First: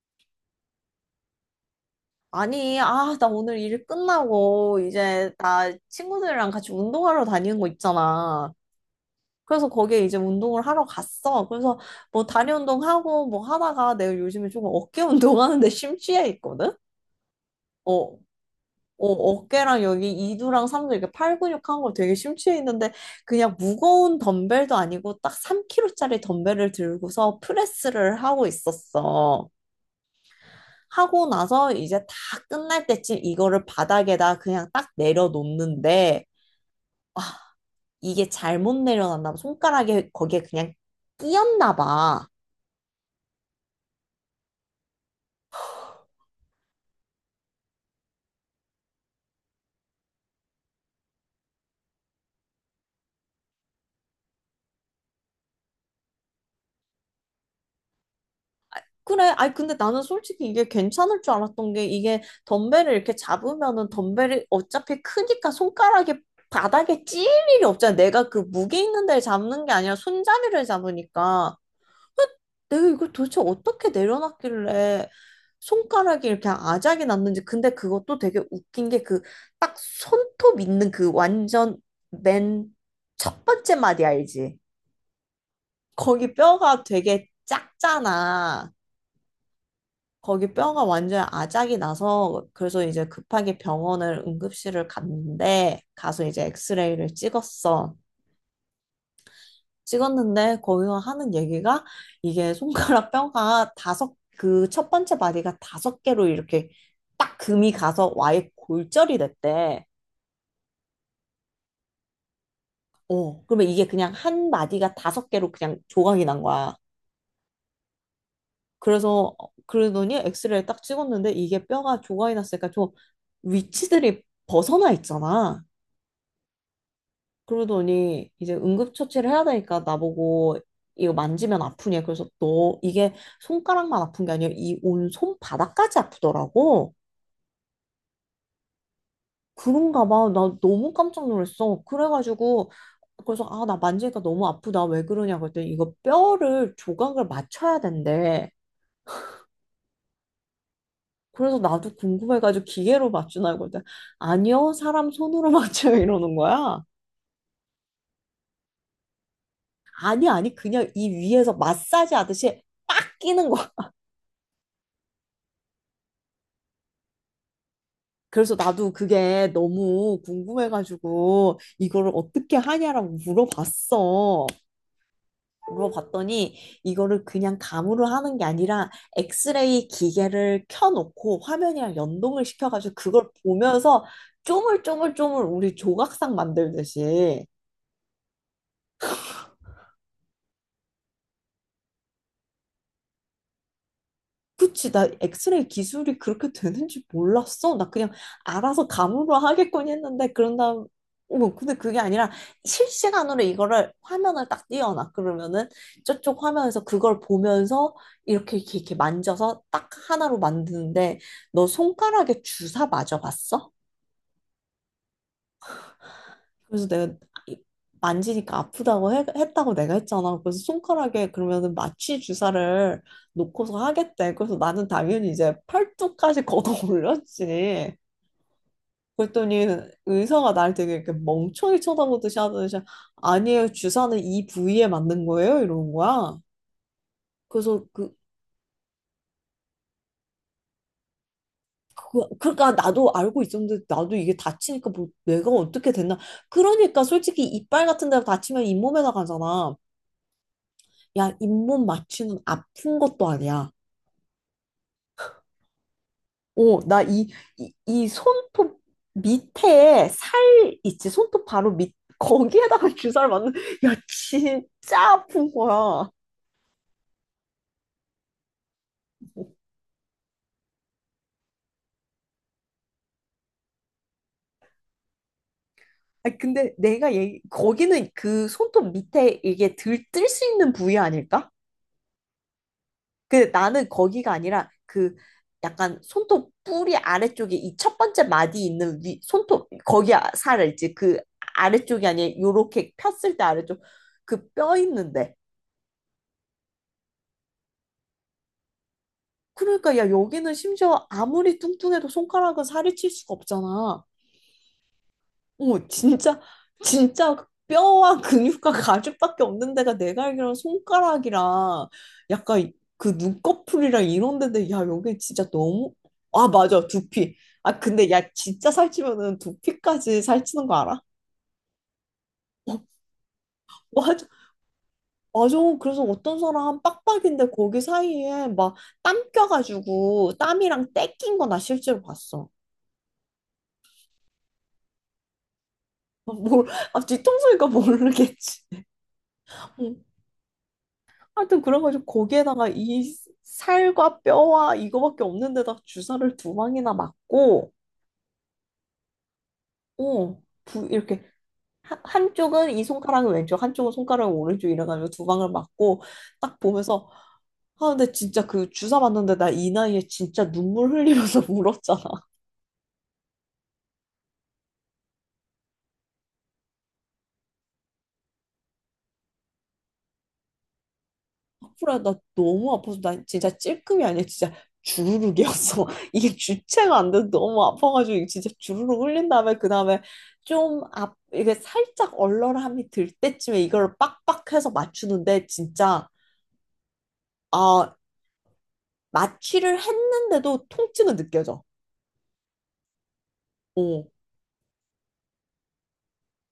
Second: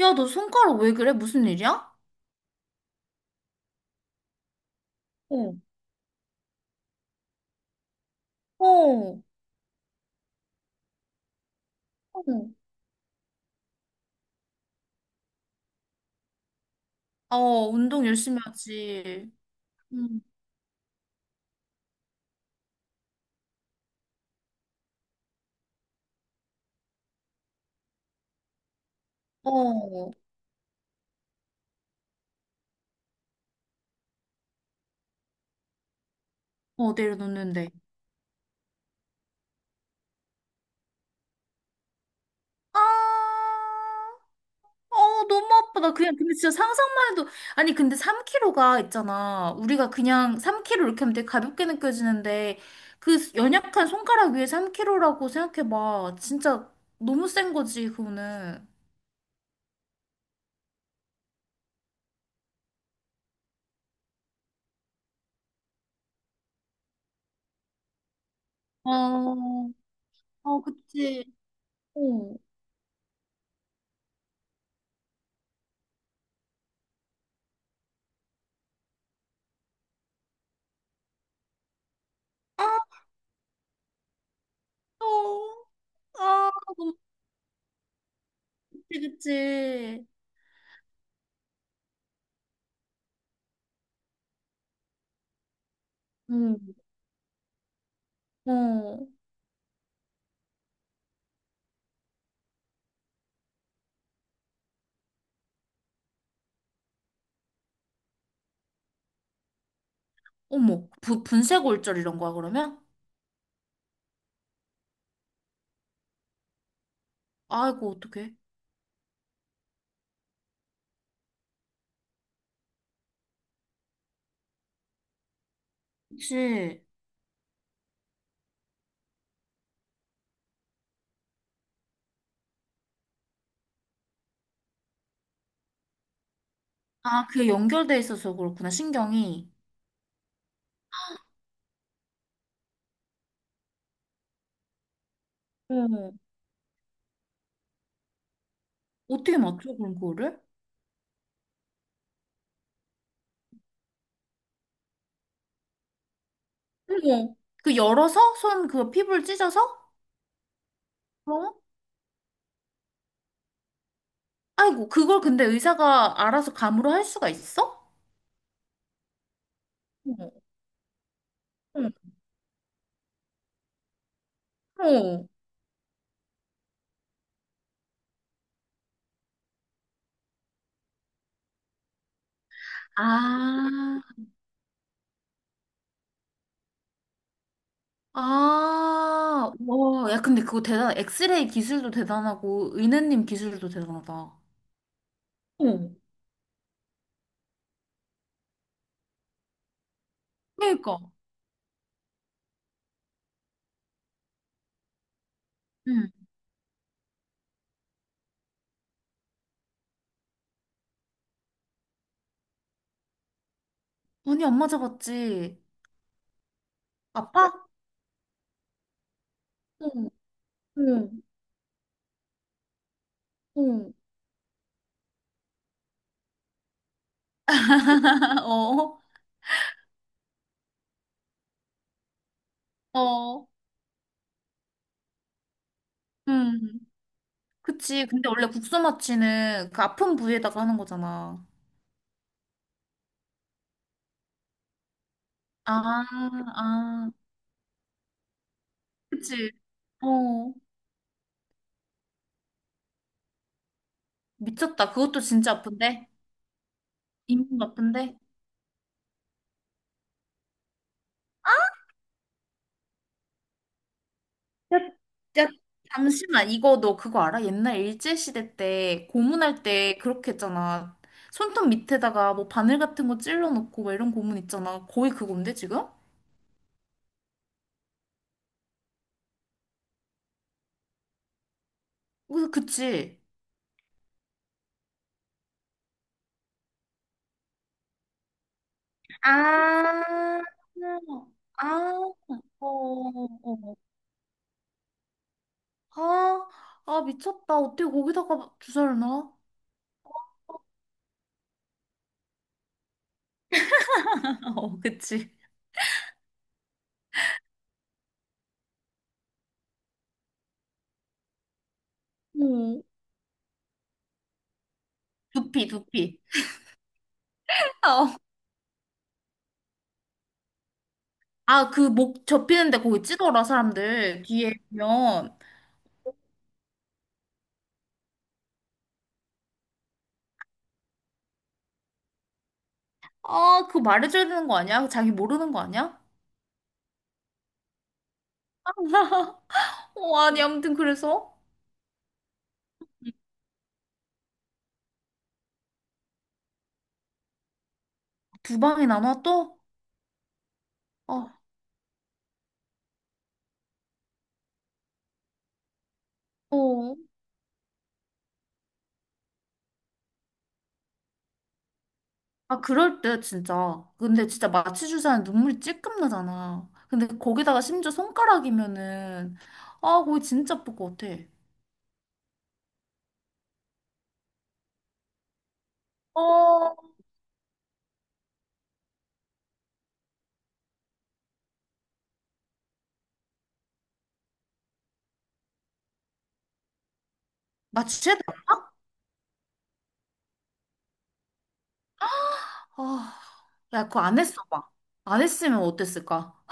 야, 너 손가락 왜 그래? 무슨 일이야? 아니, 아, 나 오늘 일 끝나고 이제 어, 나 친구들이랑 같이 운동하러 다니는 거 있잖아. 어, 그래서 거기에 이제 운동을 하러 갔어. 그래서 어, 뭐 다리 운동하고 뭐 하다가 내가 요즘에 조금 어깨 운동하는데 심취해 있거든? 어, 운동 어. 열심히 어, 하지. 어깨랑 여기 응. 이두랑 삼두 이렇게 팔 근육 한거 되게 심취해 있는데 그냥 무거운 덤벨도 아니고 딱 3kg짜리 덤벨을 들고서 프레스를 하고 있었어. 어, 하고 나서 이제 다 끝날 때쯤 이거를 바닥에다 그냥 딱 내려놓는데 어, 내려놓는데. 이게 잘못 내려놨나 봐. 손가락에 거기에 그냥 끼었나 봐. 아, 어, 너무 아파. 나 그냥, 근데 진짜 상상만 해도, 아니, 근데 3kg가 있잖아. 우리가 그냥 3kg 이렇게 하면 되게 가볍게 느껴지는데, 그 연약한 손가락 위에 3kg라고 생각해봐. 진짜 너무 센 거지, 그거는. 그래. 아니 근데 나는 솔직히 이게 괜찮을 줄 알았던 게 이게 덤벨을 이렇게 잡으면은 덤벨이 어차피 크니까 손가락에 바닥에 찔 일이 없잖아. 내가 그 무게 있는 데를 어, 잡는 게 아니라 어, 손잡이를 그치. 잡으니까. 어. 내가 이걸 도대체 어떻게 내려놨길래 손가락이 이렇게 아작이 났는지. 근데 그것도 되게 웃긴 게 그 딱 손톱 있는 그 완전 맨 첫 번째 마디 알지? 어, 거기 아, 뼈가 너무 되게 작잖아. 그치, 그치. 거기 뼈가 완전 아작이 나서 그래서 이제 급하게 병원을 응급실을 갔는데 가서 이제 응. 엑스레이를 찍었어. 어, 찍었는데 거기서 하는 얘기가 이게 손가락 뼈가 다섯 그 첫 번째 마디가 다섯 개로 이렇게 딱 금이 가서 와의 골절이 됐대. 어머, 부, 분쇄골절 이런 거야, 그러면? 어, 그러면 이게 그냥 한 마디가 다섯 개로 그냥 조각이 난 거야. 아이고, 어떡해. 그래서 어, 그러더니 엑스레이 딱 찍었는데 이게 뼈가 조각이 났으니까 좀 위치들이 벗어나 있잖아. 그치. 그러더니 이제 응급처치를 해야 되니까 나보고 이거 만지면 아프냐. 그래서 너 이게 손가락만 아픈 게 아니라 이 온 손바닥까지 아프더라고. 아, 그게 연결돼 있어서 그렇구나, 신경이. 그런가 봐. 나 너무 깜짝 놀랐어. 그래가지고 그래서 아, 나 만지니까 너무 아프다. 왜 그러냐 그랬더니 이거 어, 뼈를 조각을 맞춰야 된대. 어떻게 맞춰, 그럼 그거를? 그래서 나도 궁금해가지고 기계로 맞추나 그랬더니 아니요, 사람 손으로 맞춰요 이러는 거야. 어머, 그 열어서? 손, 그 피부를 찢어서? 아니 그냥 이 위에서 어? 마사지 하듯이 빡 끼는 거야. 아이고, 그걸 근데 의사가 알아서 감으로 할 수가 있어? 그래서 나도 그게 너무 어, 궁금해가지고 어. 이거를 어떻게 하냐라고 물어봤어. 어. 물어봤더니 이거를 그냥 감으로 하는 게 아니라 엑스레이 기계를 켜놓고 화면이랑 연동을 시켜가지고 그걸 아. 보면서 쪼물쪼물쪼물 우리 조각상 만들듯이 아, 와, 야, 근데 그거 대단, 엑스레이 기술도 대단하고, 은혜님 기술도 대단하다. 그치, 나 엑스레이 어. 기술이 그렇게 되는지 몰랐어. 나 그냥 알아서 감으로 하겠거니 했는데, 그런 다음, 그러니까. 어머, 근데 그게 아니라 실시간으로 이거를 화면을 딱 띄워놔. 그러면은 응. 저쪽 화면에서 그걸 보면서 이렇게, 이렇게, 이렇게 만져서 딱 하나로 만드는데, 너 손가락에 주사 맞아봤어? 아니, 안 맞아봤지. 그래서 내가 아파? 이- 만지니까 아프다고 했다고 내가 어, 했잖아. 그래서 손가락에 그러면은 마취 주사를 놓고서 어, 하겠대. 그래서 나는 당연히 이제 팔뚝까지 걷어 올렸지. 어. 그랬더니 의사가 날 되게 이렇게 멍청이 쳐다보듯이 하더니 어, 어. 아니에요. 주사는 이 부위에 맞는 거예요. 이러는 거야. 응. 그래서 그치. 근데 원래 국소 마취는 그 아픈 부위에다가 하는 거잖아. 그러니까 나도 알고 있었는데 나도 이게 다치니까 뭐 내가 어떻게 아, 됐나. 그러니까 아, 솔직히 이빨 같은 데 다치면 잇몸에다 그치. 가잖아. 어, 야, 잇몸 맞추는 아픈 것도 아니야. 미쳤다. 그것도 진짜 아픈데? 오, 나 이, 인분 이, 이 아픈데? 손톱 밑에 살 있지? 손톱 바로 밑, 거기에다가 주사를 맞는, 야, 야, 진짜 야, 아픈 거야. 잠시만. 이거 너 그거 알아? 옛날 일제시대 때 고문할 때 그렇게 했잖아. 손톱 밑에다가 뭐 바늘 같은 거 찔러 놓고 막 이런 고문 있잖아. 거의 그건데 지금? 아, 근데 내가 얘기, 거기는 그 손톱 밑에 이게 들, 뜰 수 있는 부위 아닐까? 그래서 그치? 근데 나는 거기가 아니라 그 약간 손톱 뿌리 아래쪽에 이 첫 번째 마디 있는 위 손톱 거기 아, 살 있지 그 아, 아래쪽이 아니라 어, 요렇게 폈을 때 어. 아래쪽 그 뼈 있는데. 아, 아 미쳤다. 어떻게 거기다가 주사를 놔? 그러니까 야 여기는 심지어 아무리 뚱뚱해도 손가락은 살이 칠 수가 없잖아. 어, 그치. 어, 진짜, 진짜 뼈와 근육과 가죽밖에 없는 데가 내가 알기로는 손가락이랑 약간 오, 그 눈꺼풀이랑 이런 데인데, 야, 여기 진짜 두피, 너무, 두피. 아, 맞아, 두피. 아, 어. 근데 야, 진짜 살찌면은 두피까지 살찌는 거 알아? 아, 그 목 접히는데 어, 거기 찌더라, 맞아, 사람들. 뒤에 보면. 맞아. 그래서 어떤 사람 빡빡인데 거기 사이에 막 땀 껴가지고 땀이랑 때 낀 거나 실제로 봤어. 아, 그거 말해줘야 되는 거 아니야? 자기 모르는 거 아니야? 뭘, 아, 뒤통수니까 모르겠지. 어, 어, 아니, 아무튼 그래서 하여튼 그래가지고 거기에다가 이 살과 뼈와 이거밖에 없는데다 주사를 두 방이나 맞고, 두 방에 나눠 또? 이렇게 어, 한쪽은 이 손가락은 왼쪽, 한쪽은 손가락은 오른쪽 이래가지고 두 방을 맞고 딱 어, 보면서 아 근데 진짜 그 주사 맞는데 나 이 나이에 진짜 눈물 흘리면서 울었잖아. 아, 그럴 때 진짜. 근데 진짜 마취 주사는 눈물이 찔끔 나잖아. 근데 거기다가 심지어 손가락이면은 아, 거기 진짜 아플 것 같아. 프라 나 너무 아파서 나 진짜 찔끔이 아니라 진짜 주르륵이었어. 이게 어, 주체가 안 돼서 너무 아파가지고 이게 진짜 주르륵 흘린 다음에 그 다음에 좀 앞, 이게 살짝 얼얼함이 들 때쯤에 이걸 빡빡해서 맞추는데 진짜 아 마취해야 돼. 마취를 했는데도 통증은 느껴져. 아, 야, 그거 어. 안 했어 봐. 안 했으면 어땠을까?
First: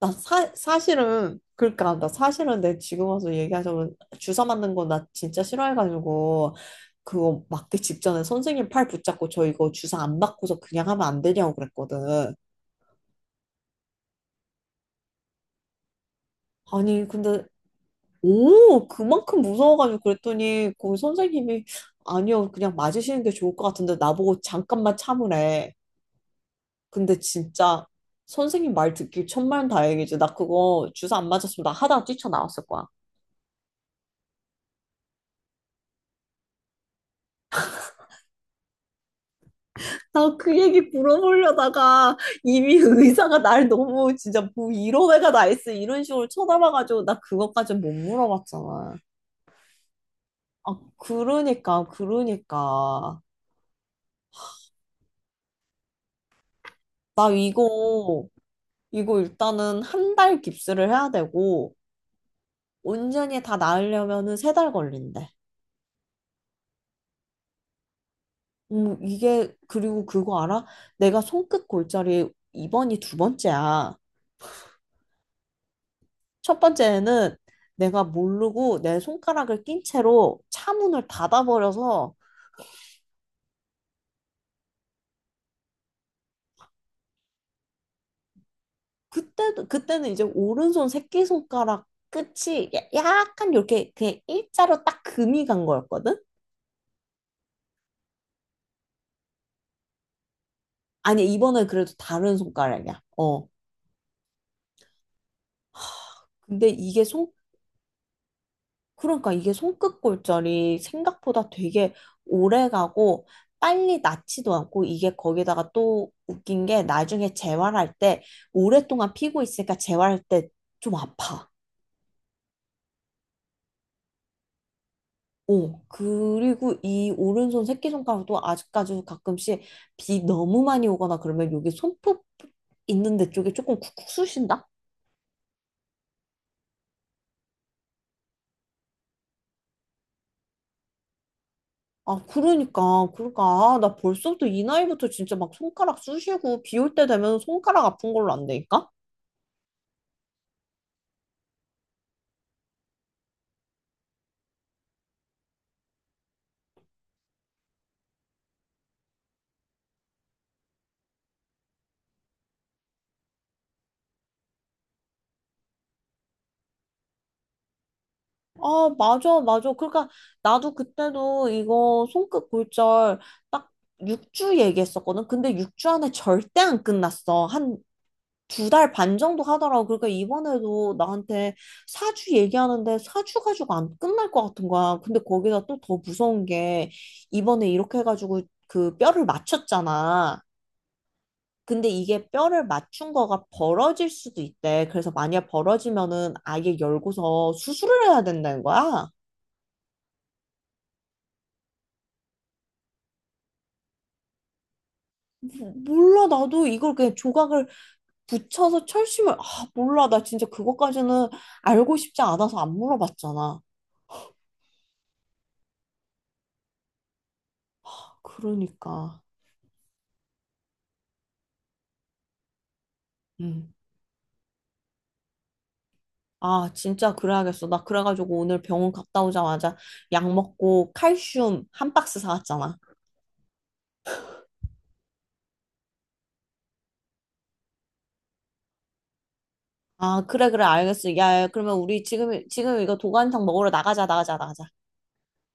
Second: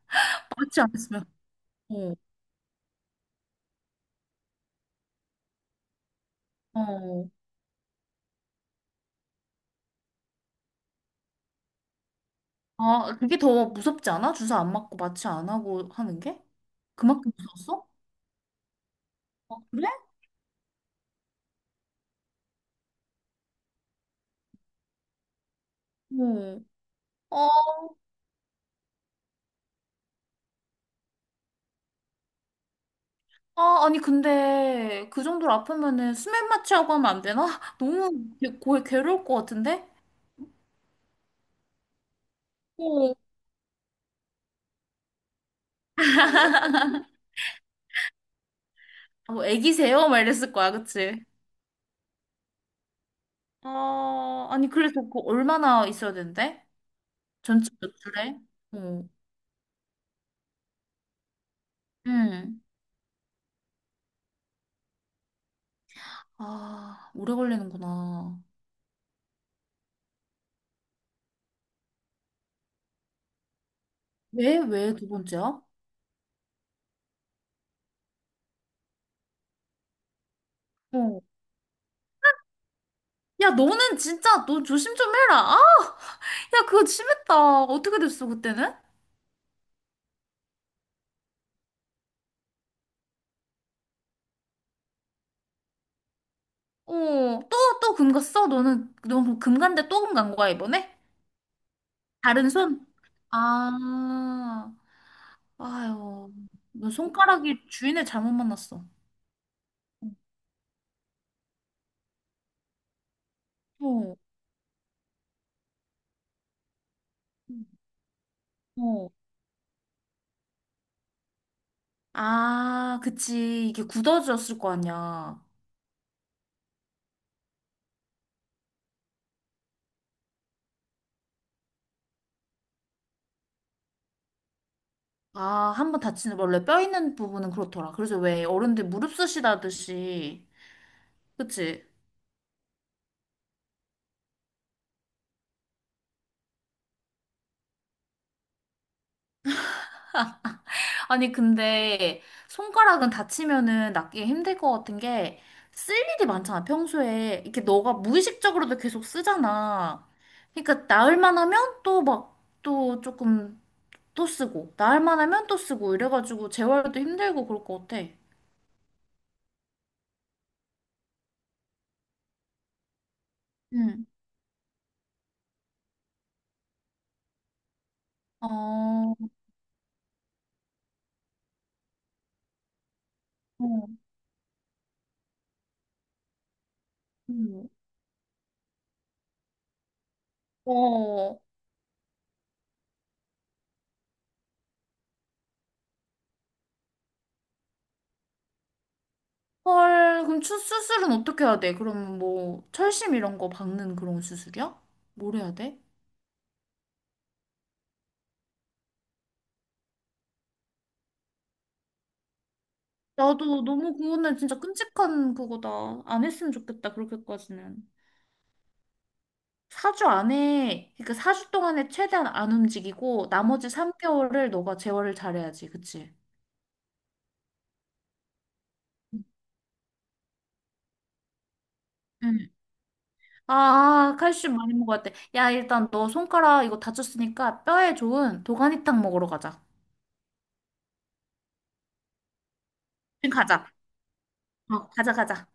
나 마취 안 했으면. 사실은 그러니까 나 어, 사실은 내 지금 와서 얘기하자면 주사 맞는 거 나 진짜 싫어해가지고 어. 그거 맞기 직전에 선생님 팔 붙잡고 저 이거 주사 안 맞고서 그냥 하면 안 되냐고 그랬거든. 아, 그게 더 무섭지 않아? 주사 안 맞고 마취 안 하고 하는 게? 아니 그만큼 근데 무서웠어? 오 그만큼 아, 그래? 무서워가지고 그랬더니 그 선생님이 아니요 그냥 맞으시는 게 좋을 것 같은데 나보고 잠깐만 참으래. 어. 근데 아, 진짜 선생님 말 듣기 천만다행이지. 나 그거 주사 안 맞았으면 나 하다가 뛰쳐나왔을 거야. 아, 아니, 근데 그 정도로 아프면은 수면 마취하고 하면 안 되나? 너무 괴로울 것 같은데? 나 그 얘기 물어보려다가 이미 어. 의사가 날 너무 진짜 뭐 이런 애가 나 있어 이런 식으로 쳐다봐가지고 나 그것까지 못 물어봤잖아. 아, 뭐 애기세요? 막 이랬을 거야, 아 그치? 그러니까 아, 아니, 그래서 그거 얼마나 있어야 된대? 나 전체 몇 이거 주래? 어. 이거 일단은 1달 깁스를 해야 되고 응. 온전히 다 나으려면은 3달 걸린대. 아, 오래 걸리는구나. 이게 그리고 그거 알아? 내가 손끝 골절이 이번이 두 번째야. 왜, 왜 두 번째야? 첫 번째는 내가 모르고 내 손가락을 낀 채로 차문을 어. 닫아버려서 야, 너는 진짜 너 조심 좀 해라. 아, 야, 그거 심했다. 어떻게 됐어, 그때는? 그때도 그때는 이제 오른손 새끼손가락 끝이 약간 이렇게 그냥 일자로 딱 금이 간 거였거든? 어, 또, 또 금 갔어? 너는, 너금 간데 또 금 간 거야, 이번에? 아니 이번엔 그래도 다른 다른 손? 손가락이야. 어. 아, 아유, 근데 너 이게 손 손가락이 주인을 잘못 만났어. 그러니까 이게 손끝 골절이 생각보다 되게 오래 가고 빨리 어, 낫지도 않고 이게 거기다가 또 웃긴 게 나중에 어. 재활할 때 어. 오랫동안 피고 있으니까 재활할 때 좀 아파. 아, 그치. 이게 굳어졌을 거 아니야. 어, 그리고 이 오른손 새끼손가락도 아직까지 가끔씩 비 너무 많이 오거나 그러면 여기 손톱 있는 데 쪽에 조금 쿡쿡 쑤신다? 아, 한 번 다치는, 원래 뼈 있는 부분은 그렇더라. 그래서 왜 어른들 무릎 쓰시다듯이. 그치? 아, 그러니까. 아, 나 벌써부터 이 나이부터 진짜 막 손가락 쑤시고 비 올 때 되면 손가락 아픈 걸로 안 되니까? 아니, 근데 손가락은 다치면은 낫기 힘들 것 같은 게 쓸 일이 많잖아, 평소에. 이렇게 너가 무의식적으로도 계속 쓰잖아. 그러니까 나을 만하면 또 막, 또 조금 또 쓰고, 나을 만하면 또 쓰고, 이래가지고 재활도 힘들고 그럴 것 같아. 아, 맞아, 맞아. 그러니까 나도 그때도 이거 손끝 골절 딱 응. 6주 얘기했었거든. 근데 6주 안에 절대 안 끝났어. 한 어, 두 달 어, 반 정도 하더라고. 그러니까 이번에도 나한테 사주 얘기하는데 사주 가지고 안 끝날 것 같은 거야. 근데 거기다 또 더 무서운 게 이번에 음. 이렇게 해가지고 그 뼈를 맞췄잖아. 어, 근데 이게 뼈를 맞춘 거가 벌어질 수도 있대. 그래서 만약 벌어지면은 아예 열고서 수술을 해야 된다는 거야. 헐, 그럼 수술은 어떻게 해야 돼? 그럼 뭐, 철심 이런 거 박는 그런 수술이야? 뭘 해야 뭐- 돼? 몰라, 나도 이걸 그냥 조각을 붙여서 철심을, 아, 몰라. 나 진짜 그것까지는 알고 싶지 않아서 안 물어봤잖아. 나도 너무 그거는 진짜 끔찍한 그거다. 안 했으면 좋겠다, 그렇게까지는. 그러니까. 4주 안에, 그러니까 4주 동안에 최대한 안 움직이고, 나머지 음. 3개월을 너가 제어를 잘해야지, 그치? 아, 진짜 그래야겠어. 나 그래가지고 오늘 병원 갔다 오자마자 약 먹고 칼슘 한 박스 응. 사왔잖아. 아, 칼슘 많이 먹어야 돼. 야, 일단 너 손가락 이거 다쳤으니까 뼈에 좋은 도가니탕 먹으러 가자. 아, 그래, 그래, 알겠어. 야, 야, 그러면 우리 지금 이거 지금 도가니탕 가자. 먹으러 나가자. 어, 가자, 가자.